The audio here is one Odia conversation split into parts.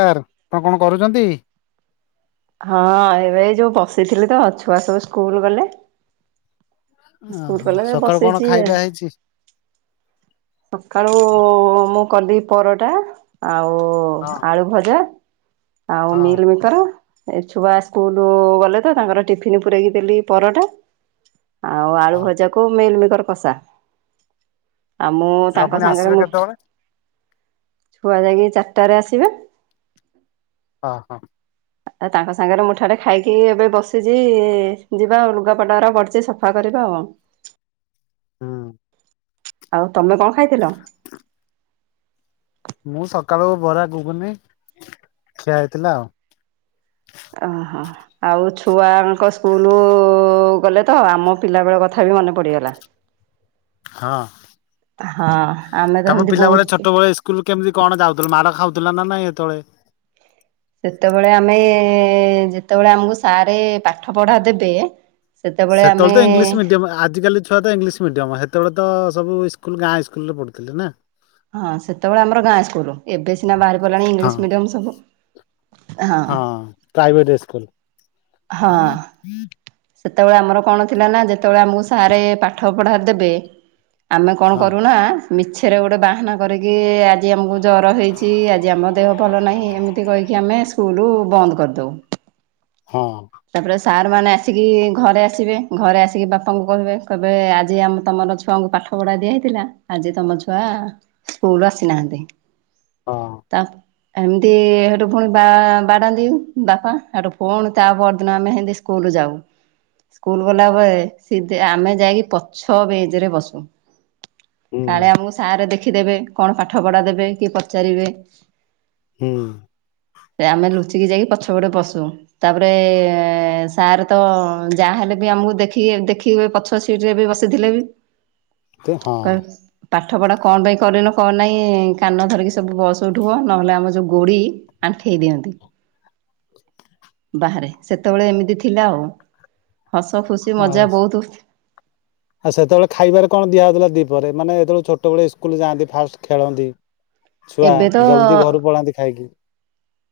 ସାର୍ ଆପଣ କଣ କରୁଚନ୍ତି? ହଁ ଏବେ ଯୋଉ ବସିଥିଲି ତ ଛୁଆ ସବୁ ସ୍କୁଲ ଗଲେ। ସ୍କୁଲ ଓହୋ ଗଲେ ସକାଳୁ କଣ ବସିଚି ଆଉ। ଖାଇବା ହେଇଛି? ସକାଳୁ ମୁଁ କଲି ପରଟା ଆଉ ହଁ ଆଳୁ ଭଜା। ଆଉ ହଁ ମିଲ୍‌ ମିକର? ଏ ଛୁଆ ସ୍କୁଲ ଗଲେ ତ ତାଙ୍କର ଟିଫିନ ପୁରେଇକି ଦେଲି ପରଟା। ଆଉ ଆଳୁ ହଁ ଭଜାକୁ ମିଲ୍‌ ମିକର କଷା। ଆଉ ମୁଁ ଆପଣ ତାଙ୍କ ପୁଣି ସାଙ୍ଗରେ ଆସିବେ ମୁଁ କେତେବେଳେ? ଛୁଆ ଯାଇକି ଚାରି ଟାରେ ଆସିବେ। ହଁ, ହଁ। ଆ ତାଙ୍କ ସାଙ୍ଗରେ ମୁଠାଟେ ଖାଇକି ଏବେ ବସିଛି ଯିବା ଆଉ ଲୁଗାପଟାଅରା ପଡ଼ିଚି ସଫା କରି [unintelligible] ହୁଁ। ଆଉ ତମେ କଣ ଖାଇଥିଲ? ମୁଁ ସକାଳୁ ବରା ଘୁଗୁନି ଖିଆ ହେଇଥିଲା ଆଉ। ଓହୋ ଆଉ ଛୁଆଙ୍କ ସ୍କୁଲୁ ଗଲେ ତ ଆମ ପିଲା ବେଳ କଥା ବି ମନେ ପଡିଗଲା। ହଁ। ହଁ। ଆମେ ତ ତମ ଏମିତି ପିଲାବେଳେ ବହୁତ ଛୋଟବେଳେ ସ୍କୁଲ କେମିତି କଣ ଯାଉଥିଲ ମାଡ ଖାଉଥିଲା ନା ନାଇଁ ହେତଳେ? ଏ ଯେତେବେଳେ ଆମକୁ ସାରେ ପାଠ ପଢା ଦେବେ। ସେତେବେଳେ ତ ଇଂଲିଶ ମିଡିୟମ ଆଜିକାଲି ଛୁଆ ତ ଇଂଲିଶ ମିଡିୟମ ହେତ ସେତେବେଳେ ତ ସବୁ ସ୍କୁଲ ଗାଁ ସ୍କୁଲରେ ପଢୁଥିଲେ ନା? ହଁ ସେତେବେଳେ ଆମର ଗାଁ ସ୍କୁଲ ଏବେ ସିନା ବାହାରି ପଇଲାଣି ହଁ ଇଂଲିଶ ମିଡିୟମ ସବୁ। ହଁ ପ୍ରାଇଭେଟ ସ୍କୁଲ। ହଁ। ସେତେବେଳେ ଆମର କଣ ଥିଲା ନା ଯେତେବେଳେ ଆମକୁ ସାରେ ପାଠ ପଢା ଦେବେ। ଆମେ କଣ ହଁ କରୁନା ମିଛରେ ଗୋଟେ ବାହାନା କରିକି ଆଜି ଆମକୁ ଜର ହେଇଛି ଆଜି ଆମ ଦେହ ଭଲ ନାହିଁ ଏମିତି କହିକି ଆମେ ସ୍କୁଲ ବନ୍ଦ କରି ଦଉ। ହଁ। ସାରମାନେ ଆସିକି ଘରେ ଆସିବେ ଘରେ ଆସିକି ବାପାଙ୍କୁ କହିବେ କହିବେ ଆଜି ଆମେ ତମର ଛୁଆଙ୍କୁ ପାଠ ପାଠ ପଢା ଦିଆ ହେଇଥିଲା ଆଜି ତମ ଛୁଆ ସ୍କୁଲ ଆସିନାହାନ୍ତି। ହଁ। ତାପ ଏମିତି ହେଠୁ ପୁଣି ବା ବାଡାନ୍ତି ବାପା ହେଠୁ ପୁଣି ତାପର [unintelligible] ସ୍କୁଲ ଯାଉ। ସ୍କୁଲ ଗଲାବେଳେ ସି ଆମେ ଯାଇକି ପଛ ବେଞ୍ଚରେ ବସୁ। ହୁଁ କାଳେ ଆମକୁ ସାର୍ ଦେଖିଦେବେ କଣ ପାଠ ପଢା ଦେବେ କି ପଚାରିବେ? ହୁଁ। ସେ ଆମେ ଲୁଚିକି ଯାଇକି ପଛପଟେ ବସୁ ତାପରେ ଏ ସାର୍ ତ ଯାହା ହେଲେ ବି ଆମକୁ ଦେଖିକି ଦେଖିକି ପଛ ସିଟରେ ବି ବସିଥିଲେ ବି। ତେ ହଁ। କହିବେ ପାଠ ପଢା କଣ ପାଇଁ କରିନ କ ନହିଁ କାନ ଧରିକି ସବୁ ବସ ଉଠୁହୁଅ ନହେଲେ ଆମ ଯୋଉ ଗୋଡି ଆଣ୍ଠେଇଦିଅନ୍ତି ବାହାରେ। ସେତେବେଳେ ଏମିତି ଥିଲା ଆଉ ହସ ଖୁସି ଆଉ ମଜା ବହୁତ। ଆଉ ସେତେବେଳେ ଖାଇବାରେ କଣ ଦିଆ ହଉଥିଲା ଦିପ ପରେ ମାନେ ଯେତେବେଳେ ଛୋଟବେଳେ ସ୍କୁଲ ଯାଆନ୍ତି ଫାଷ୍ଟ ଖେଳନ୍ତି? ଛୁଆ ଏବେ ଜଲଦି ତ ଘରୁ ପଳାନ୍ତି ଖାଇକି।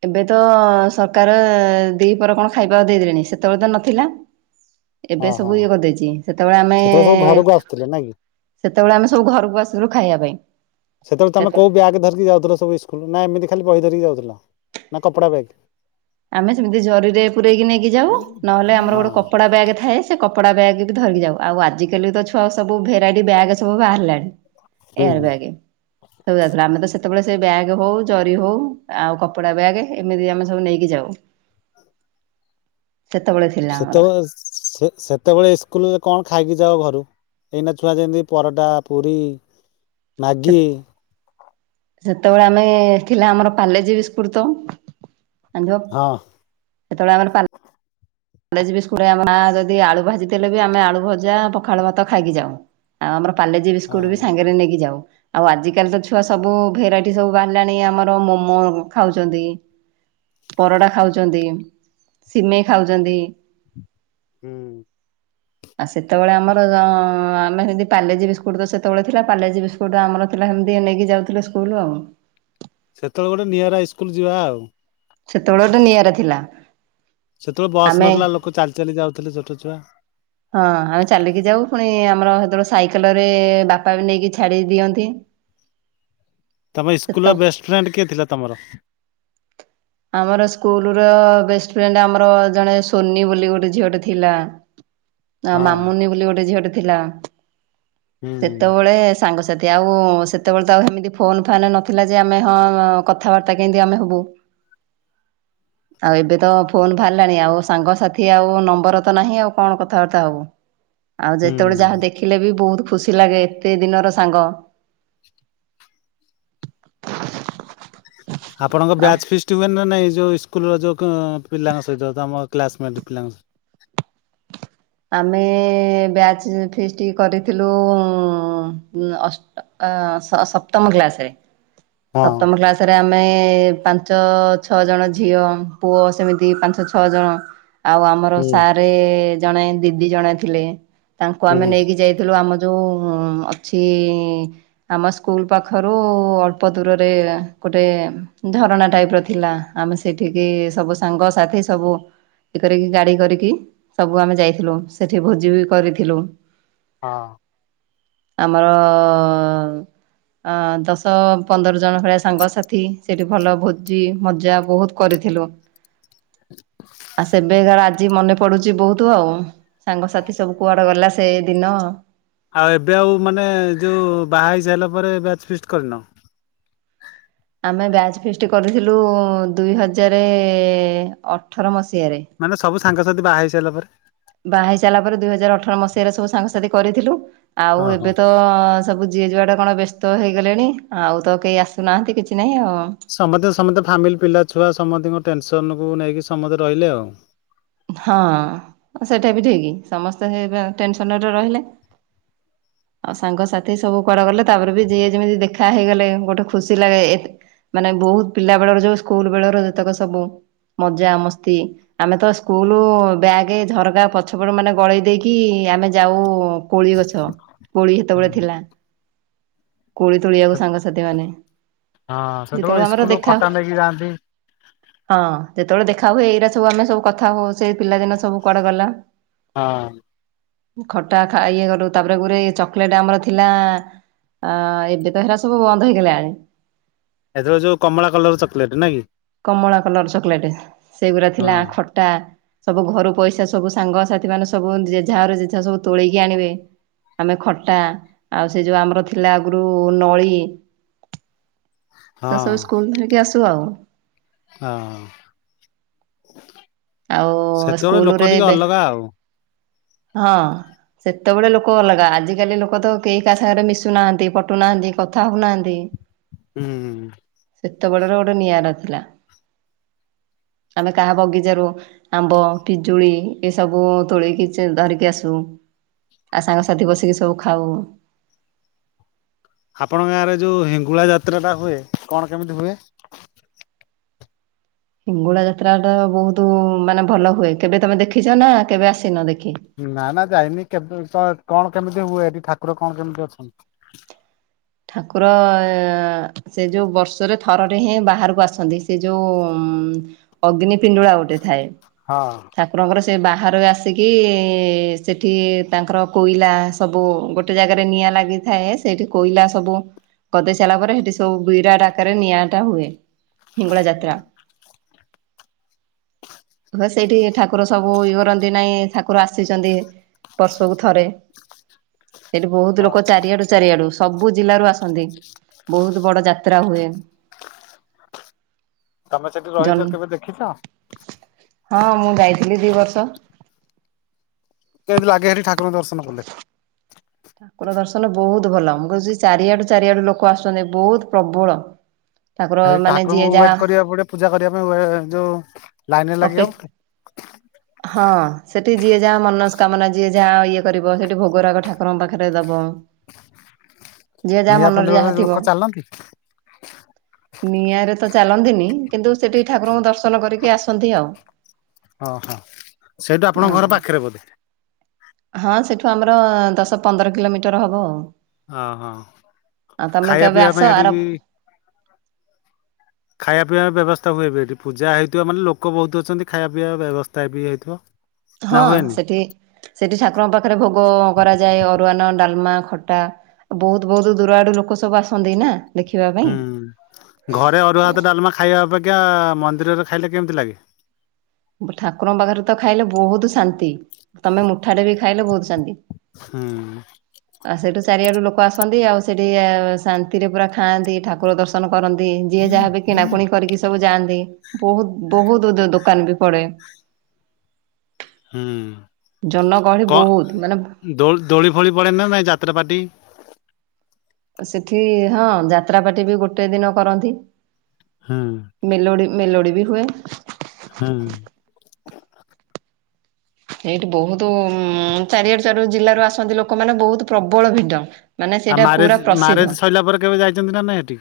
ଏବେ ତ ସରକାର ଦିପରେ କଣ ଖାଇବା ଦେଇଦେଲେଣି ସେତେବେଳେ ତ ନଥିଲା। ଏବେ ହଁ ହଁ ସବୁ ଇଏ କରିଦେଇଛି ସେତେବେଳେ ଆମେ ସବୁ ଘରକୁ ଆସୁଥିଲେ ନାଇଁ କି? ସେତେବେଳେ ଆମେ ସବୁ ଘରକୁ ଆସିଥିଲୁ ଖାଇବା ପାଇଁ। ସେତେବେଳେ ତମେ କୋଉ ବ୍ୟାଗ ଧରିକି ଯାଉ ସୁ ସ୍କୁଲ ନା ଏମିତି ଖାଲି ବହି ଧରିକି ଯାଉଥିଲ ନା କପଡା ବ୍ୟାଗ୍? ଆମେ ସେମିତି ଜରିରେ ପୂରେଇକି ନେଇକି ଯାଉ ନହେଲେ ଆମର ହଁ ଗୋଟେ କପଡା ବ୍ୟାଗ ଥାଏ ସେ କପଡା ବ୍ୟାଗ ଧରିକି ଯାଉ ଆଉ ଆଜିିକାଲି ତ ଛୁଆ ସବୁ ଭେରାଇଟି ବ୍ୟାଗ୍ ସବୁ ବାହାରିଲାଣି। ହୁଁ ଏହାର ହୁଁ। ବ୍ୟାଗ୍ ଆଗଥିଲା ଆମେ ତ ସେତେବେଳେ ସେ ବ୍ୟାଗ ହଉ ଜରି ହଉ ଆଉ କପଡା ବ୍ୟାଗ୍ ଏମିତି ଆମେ ସବୁ ନେଇକି ଯାଉ। ସେତେବେଳେ ଥିଲା ଆମର ସେତେବେଳେ ସେ ସେତେବେଳେ ସ୍କୁଲରେ କଣ ଖାଇ ଖାଇକି ଯାଅ ଘରୁ ଏଇନା ଛୁଆ ଯେମିତି ପରଟା, ପୁରୀ, ମାଗି ସେତେବେଳେ ଆମେ ଥିଲା ଆମର ପାଲେଜୀ ବିସ୍କୁଟ ତ [unintelligible] ହଁ ସେତେବେଳେ ଆମର ପା କଲେଜ ବି ସ୍କୁ ମା ଯଦି ଆଳୁ ଭାଜି ଦେଲେ ବି ଆମେ ଆଳୁ ଭଜା ପଖାଳ ଭାତ ଖାଇକି ଯାଉ। ଆଉ ଆମର ପାଲେଜି ହଁ। ବିସ୍କୁଟ ବି ସାଙ୍ଗରେ ନେଇକି ଯାଉ। ଆଉ ଆଜିକାଲି ତ ଛୁଆ ସବୁ ଭେରାଇଟି ସବୁ ବାହାରିଲାଣି ଆମର ମୋମୋ ଖାଉଛନ୍ତି। ପରଟା ଖାଉଛନ୍ତି ସିମେଇ ଖାଉଛନ୍ତି। ହୁଁ ଆ ସେତେବେଳେ ଆମର ଆଁ ଆମେ ସେମିତି ପାଲେଜଜି ବିସ୍କୁଟ୍ ତ ସେତେବେଳେ ଥିଲା ପାଲେଜି ବିସ୍କୁଟ୍ ଆମର ଥିଲା ସେମିତି ନେଇକି ଯାଉଥିଲୁ ଷ୍କୁ ଲୁ ଆଉ। ସେତେବେଳେ ଗୋଟେ ନିଆରାଇ ଇସ୍କୁଲ ଯିବା ଆଉ। ସେତେବେଳେ ଗୋଟେ ନିଆରା ଥିଲା। ସେତେବେଳେ ବସ୍ ଆମେ ନଥିଲା ଲୋକ ଚାଲି ଚାଲି ଯାଉଥିଲେ ଛୋଟ ଛୁଆ। ହଁ ଆମେ ଚାଲିକି ଯାଉ ପୁଣି ଆମର ତେଣୁ ସାଇକଲରେ ବାପା ନେଇକି ଛାଡି ଦିଅନ୍ତି। ତମ ସେ ତ ଇସ୍କୁଲର ବେଷ୍ଟ ଫ୍ରେଣ୍ଡ କିଏ ଥିଲା ତମର? ଆମର ସ୍କୁଲ ର ବେଷ୍ଟ ଫ୍ରେଣ୍ଡ ଆମର ଜଣେ ସୋନି ବୋଲି ଗୋଟେ ଝିଅଟେ ଥିଲା। ଆଁ ହଁ ମାମୁନି ବୋଲି ଗୋଟେ ଝିଅଟେ ଥିଲା ହୁଁ ସେତେବେଳେ ସାଙ୍ଗସାଥି ଆଉ ସେତେବେଳେ ତ ଆଉ ହେମିତି ଫୋନ ଫାନ୍ ନଥିଲା ଯେ ଆମେ ହଁ କଥାବାର୍ତ୍ତା କେମିତି ଆମେ ହେବୁ? [inaudible] ଆଉ ଏବେ ତ ଫୋନ ବାହାରିଲାଣି ଆଉ ସାଙ୍ଗସାଥି ଆଉ ନମ୍ବର ତ ନାହିଁ ଆଉ କଣ କଥାବାର୍ତ୍ତା ହବୁ? ଆଉ ଯେତେବେଳେ ଯାହା ହୁଁ ଦେଖିଲେ ବି ବହୁତ ଖୁସି ଲାଗେ ଏତେ ଦିନର ସାଙ୍ଗ। [inaudible] ଆପଣଙ୍କ ଆଉ ବ୍ୟାଚ ଫିଷ୍ଟ ହୁଏ ନା ନାଇଁ? ଯୋଉ ଇସ୍କୁଲର ଯୋଉ ପିଲାଙ୍କ ସହିତ ତମ କ୍ଲାସମେଟ ପିଲାଙ୍କ ସା ଆମେ ବ୍ୟାଚ୍ ଫିଷ୍ଟି କରିଥିଲୁ ଉଁ ଅଷ୍ଟ ଅ ଅ ସ ସପ୍ତମ କ୍ଲାସରେ ହଁ ସପ୍ତମ କ୍ଲାସରେ ଆ ଆମେ ପାଞ୍ଚ ଛଅ ଜଣ ଝିଅ ପୁଅ ସେମିତି ପାଞ୍ଚ ଛଅ ଜଣ। ଆଉ ଆମର ହୁଁ ସାରେ ଜଣେ ଦିଦି ଜଣେ ଥିଲେ ତାଙ୍କୁ ହୁଁ ଆମେ ହଁ। ନେଇକି ଯାଇଥିଲୁ ଆମ ଯୋଉ ଉଁ ଅଛି ଆମ ସ୍କୁଲ ପାଖରୁ ଅଳ୍ପ ଦୂରରେ ଗୋଟେ ଝରଣା ଟାଇପ ର ଥିଲା ଆମେ ସେଠିକି ସବୁ ସାଙ୍ଗସଥି ସବୁ ଏ କରିକି ଗାଡି କରିକି ସବୁ ଆମେ ଯାଇଥିଲୁ ସେଠି ଭୋଜି ବି କରିଥିଲୁ। ହଁ। ଆମର ଅ ଅ ଦଶ ପନ୍ଦର ଜଣ ଭଳିଆ ସାଙ୍ଗସାଥି ସେଠି ଭଲ ଭୋଜି ମଜା ବହୁତ କରିଥିଲୁ। ଆ ସେବେକାର ଆଜି ମନେ ପଡୁଛି ବହୁତ। ତୁ ଆଉ ସାଙ୍ଗସାଥି ସବୁ କୁଆଡେ ଗଲା ସେ ଦିନ? ଆଉ ଏବେ ଆଉ ମାନେ ଯୋଉ ବାହା ହେଇ ସାରିଲା ପରେ ବ୍ୟାଚ ଫିଷ୍ଟି କରିନ? ଆମେ ବ୍ୟାଜ୍ ଫିସ୍ଟ୍ କରିଥିଲୁ ଦୁଇ ହଜାର ଅଠର ମସିହା ସେରେ ସାଙ୍ଗ ସାଥି ବାହା ହେଇ ସାରିଲା ପରେ ବାହା ହେଇ ସାରିଲା ପରେ ଦୁଇ ହଜାର ଅଠର ମସିହାରେ ସବୁ ସାଙ୍ଗସାଥି କରିଥିଲୁ। ଆଉ ଓହୋ ଏବେ ତ ସବୁ ଯିଏ ଯୁଆଡେ କଣ ବ୍ୟସ୍ତ ହେଇଗଲେଣି ଆଉ ତ କେହି ଆସୁନାହାନ୍ତି କିଛି ନାହିଁ ଆଉ ସମସ୍ତେ ସମସ୍ତେ ଫାମିଲି ପିଲା ଛୁଆ ସମସ୍ତଙ୍କ ଟେନସନ୍ କୁୁ ନେଇକି ସମସ୍ତେ ରହିଲେ ଆଉ ହଁ ସେଇଟା ବି ଠିକ୍ ସମସ୍ତେ ଏବେ ଟେନସନ୍ ରେ ରହିଲେ। [inaudible] ଆଉ ସାଙ୍ଗସାଥି ସବୁ କୁଆଡେ ଗଲେ ତାପରେ ବି ଯିଏ ଯେମିତି ଦେଖା ହେଇଗଲେ ଗୋଟେ ଖୁସି ଲାଗେ ମାନେ ବହୁତ ପିଲା ବେଳର ଯୋଉ ସ୍କୁଲ ବେଳର ଯେତେକ ସବୁ ମଜା ମସ୍ତି ଆମେ ତ ସ୍କୁଲ ବ୍ୟାଗ୍ ଝରକା ପଛପଟ ମାନେ ଗଳେଇ ଦେଇକି ଆମେ ଯାଉ କୋଳି ଗଛ କୋଳି ସେତେବେଳେ ଥିଲା କୋଳି ତୋଳିଆକୁ ସାଙ୍ଗସାଥି ମାନେ ହଁ ଯେତେବେଳେ ସେତେବେଳେ ଆମର ସ୍କୁଲରୁ ଦେଖା ଖଟା ନେଇକି ଯାଆନ୍ତି। ହଁ ଯେତେବେଳେ ଦେଖା ହୁଏ ଏଇରା ସବୁ ଆମେ ସବୁ କଥା ହଉ ସେ ପିଲାଦିନ ସବୁ କୁଆଡେ ଗଲା। ହଁ। ଖଟା ଖାଏ [unintelligible] କରଲୁ ତାପରେ ଗୋଟେ ଚକୋଲେଟ ଆମର ଥିଲା। ଆଁ ଏବେ ତ ହେରା ସବୁ ବନ୍ଦ ହେଇଗଲାଣି। ଏଥିର ଯୋଉ କମଳା କଲର ଚକୋଲେଟ ନା କି। କମଳା କଲର ଚକୋଲେଟ ସେଗୁଡା ହଁ ଥିଲା ଖଟା ସବୁ ଘରୁ ପଇସା ସବୁ ସାଙ୍ଗସାଥି ମାନେ ସବୁ ଜେଝା ଘରୁ ଜେଝା ସବୁ ତୋଳିକି ଆଣିବେ। ଆମେ ଖଟା ଆଉ ସେ ଯୋଉ ଆମର ଥିଲା ଆଗରୁ ନଳୀ। ହଁ ସେ ସବୁ ସ୍କୁଲ ଧରିକି ଆସୁ ଆଉ ହଁ ଆଉ [inaudible] ସେତେବେଳେ ସ୍କୁଲରେ ଲୋକ ଟିକେ ଏବେ ଅଲଗା ଆଉ ହଁ। ସେତେବେଳେ ଲୋକ ଅଲଗା ଆଜିକାଲି ଲୋକ ତ କେହି କାହା ସାଙ୍ଗରେ ମିଶୁନାହାନ୍ତି ପଟୁନାହାନ୍ତି କଥା ହଉନାହାନ୍ତି। ହୁଁ। ସେତେ ବଡର ଗୋଟେ ନିଆରା ଥିଲା ଆମେ କାହା ବଗିଚାରୁ ଆମ୍ବ ପିଜୁଳି ଏ ସବୁ ତୋଳକି ଧରିକି ଆସୁ। ଆଉ ସାଙ୍ଗସାଥି ବସିକି ସବୁ ଖାଉ। ଆପଣଙ୍କ ଗାଁରେ ଯୋଉ ହେଙ୍ଗୁଳା ଯାତ୍ରା ଟା ହୁଏ କଣ କେମିତି ହୁଏ? ହିଙ୍ଗୁଳା ଯାତ୍ରା ତା ବହୁତ ମାନେ ଭଲ ହୁଏ କେବେ ତମେ ଦେଖିଛ ନା କେବେ ଆସିନ ଦେ ନା ନା ଯାଇନି କେବେ ତ କଣ କେମିତି ହୁଏ ଏଠି ଠାକୁର କଣ କେମିତି ଅଛନ୍ତି? ଠାକୁର ସେ ଯୋଉ ବର୍ଷରେ ଥରରେ ହିଁ ବାହାରକୁ ଆସନ୍ତି ସେ ଯୋଉ ଉଁ ଅଗ୍ନି ପିଣ୍ଡୁଳା ଗୋଟେ ଥାଏ। ହଁ। ଠାକୁରଙ୍କର ସେ ବାହାରୁ ଆସିକି ସେଠି ତାଙ୍କର କୋଇଲା ସବୁ ଗୋଟେ ଜାଗାରେ ନିଆ ଲାଗିଥାଏ ସେଠି କୋଇଲା ସବୁ ଗଦେଇ ସାରିଲା ପରେ ସେଠି ସବୁ ବିରା ଡାକରେ ନିଆଁଟା ହୁଏ। ହିଙ୍ଗୁଳା ଯାତ୍ରା। ହ ସେଇଠି ଠାକୁର ସବୁ ଇଓ କରନ୍ତି ନାଇଁ ଠାକୁର ଆସିଛନ୍ତି ବର୍ଷକୁ ଥରେ ସେଇଠି ବହୁତ ହଁ ଲୋକ ଚାରିଆଡୁ ଚାରିଆଡୁ ସବୁ ଜିଲ୍ଲାରୁ ଆସନ୍ତି ବହୁତ ବଡ ଯାତ୍ରା ହୁଏ। ତମେ ସେଠି ଜନ୍ ରହିଛ କେବେ ଦେଖିଛ।? ଦି ଦି ବର୍ଷ। କେମିତି ଲାଗେ ହେରି ଠାକୁର ଦର୍ଶନ କଲେ? ଠାକୁର ଦର୍ଶନ ବହୁତ ଭଲ ମୁଁ କହୁଛି ଚାରିଆଡୁ ଚାରିଆଡୁ ଲୋକ ଆସୁଛନ୍ତି ବହୁତ ପ୍ରବଳ ଠାକୁର ଏଇ ମାନେ ଯିଏ ଠାକୁରଙ୍କୁ ଯାହା ୱେଟ୍ କରିବାକୁ ପଡିବ ପୂଜା କରିବା ପାଇଁ ଯୋଉ ଲାଇନରେ ଅପେ ଲାଗିବ। [unintelligible] ହଁ ସେଠି ଯିଏ ଯାହା ମନସ୍କାମନା ଯିଏ ଯାହା ଇଏ କରିବ ସେଠି ଭୋଗରାଗ ଠାକୁରଙ୍କ ପାଖରେ ଦବ। ହଁ ଯିଏ ଯାହା ନିଆଁ ମନରେ ପିଣ୍ଡରେ ଯାହା ଲୋକ ଥିବ। ଚାଲନ୍ତି। ନିଆଁରେ ତ ଚାଲନ୍ତିନି କିନ୍ତୁ ସେଠି ଠାକୁରଙ୍କୁ ଦର୍ଶନ କରିକି ଆସନ୍ତି ଆଉ। ଓଁ ହଁ ସେଇଠୁ ଆପଣଙ୍କ ଘର ପାଖରେ ବୋଧେ। ହଁ ସେଠୁ ଆମର ଦଶ ପନ୍ଦର କିଲୋମିଟର ହବ ଆଉ। ଓହୋ ଆଉ ତମେ ଖାଇବା କେବେ ପିଇବା ଆସ ପାଇଁ ସେଠି ଆର ବି ଖାଇବା ପିଇବା ବ୍ୟବସ୍ଥା ହୁଏ ବି ଏଠି ପୂଜା ହେଇଥିବ ମାନେ ଲୋକ ବହୁତ ଅଛନ୍ତି ଖାଇବା ପିଇବା ବ୍ୟବସ୍ଥା ବି ହେଇଥିବ। ନା ହଁ ହୁଏନି ସେଠି ସେଠି ଠାକୁରଙ୍କ ପାଖରେ ଭୋଗ କରାଯାଏ ଅରୁଆନ ଡ଼ାଲମା ଖଟା ବହୁତ ବହୁତ ଦୂର ଆଡ଼ୁ ଲୋକ ସବୁ ଆସନ୍ତି ନା। ଦେଖିବା ହୁଁ ପାଇଁ। ଘରେ ଅରୁଆ ହାତ ଡ଼ାଲମା ଖାଇବା ଅପେ କ୍ଷା ମନ୍ଦିରରେ ଖାଇଲେ କେମିତି ଲାଗେ? ଠାକୁରଙ୍କ ପାଖରେ ତ ଖାଇଲେ ବହୁତ ଶାନ୍ତି ତମେ ମୁଠାଟେ ବି ଖାଇଲେ ବହୁତ ଶାନ୍ତି। ହୁଁ ଆ ସେଇଠୁ ଚାରିଆଡ଼ୁ ଲୋକ ଆସନ୍ତି ଆଉ ସେଠି ଆ ଶାନ୍ତିରେ ପୁରା ଖାଆନ୍ତି ଠାକୁର ଦର୍ଶନ କରନ୍ତି ଯିଏ ଯାହା ବି କିଣାକୁଣି କରିକି ସବୁ ଯାଆନ୍ତି ବହୁତ ବହୁତ ଦୋ ଦେ ଦୋକାନ ବି ପଡ଼େ ହୁଁ ବହୁତ କଣ ମାନେ ଦୋ ଦୋଳି ଫୋଳି ପଡ଼େ ନା ନାଇଁ ଯାତ୍ରାପାଟି। ସେଠି ହଁ ଯାତ୍ରାପାଟି ବି ଗୋଟେ ଦିନ କରନ୍ତି। ହୁଁ। ମେଲୋଡ଼ି ବି ହୁଏ। ହୁଁ। ସେଇଠି ବହୁତ ଉଁ ଚାରିଆଡ଼ୁ ଚାରିଆଡ଼ୁ ଜିଲ୍ଲାରୁ ଆସନ୍ତି ଲୋକମାନେ ବହୁତ ପ୍ରବଳ ଭିଡ଼। ଆଉ ମ୍ୟାରେଜ ମ୍ୟାରେଜ ସରିଲା ପରେ କେବେ ଯାଇଛନ୍ତି ନା ନାଇଁ ଏଠି?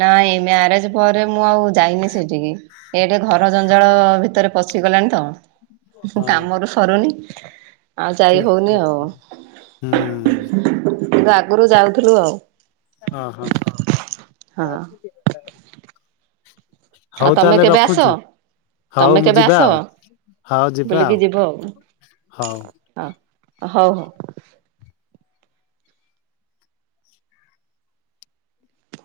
ନାଇଁ ମ୍ୟାରେଜ ପରେ ମୁଁ ଆଉ ଯାଇନି ସେଠିକି ଏଠି ଘର ଜଞ୍ଜାଳ ଭିତରେ ପ ସିଗଲାଣି ତ ହଁ କାମରୁ ସରୁନି। ଆଉ ଯାଇ ଠିକ ହଉନି ଆଉ କଥା ହୁଁ। କିନ୍ତୁ ଆଗରୁ ଯାଉଥିଲୁ ଆଉ। ହଁ ହଁ। ହଁ। ଆଉ ତମେ କେବେ ଆସ? ହଉ ତମେ ମୁଁ କେବେ ଯିବା ଆସ ଆଉ ହଉ ଯିବା ବୁଲିକି ଯିବ ଆଉ ହଉ ହଁ। ହଉ ହଉ।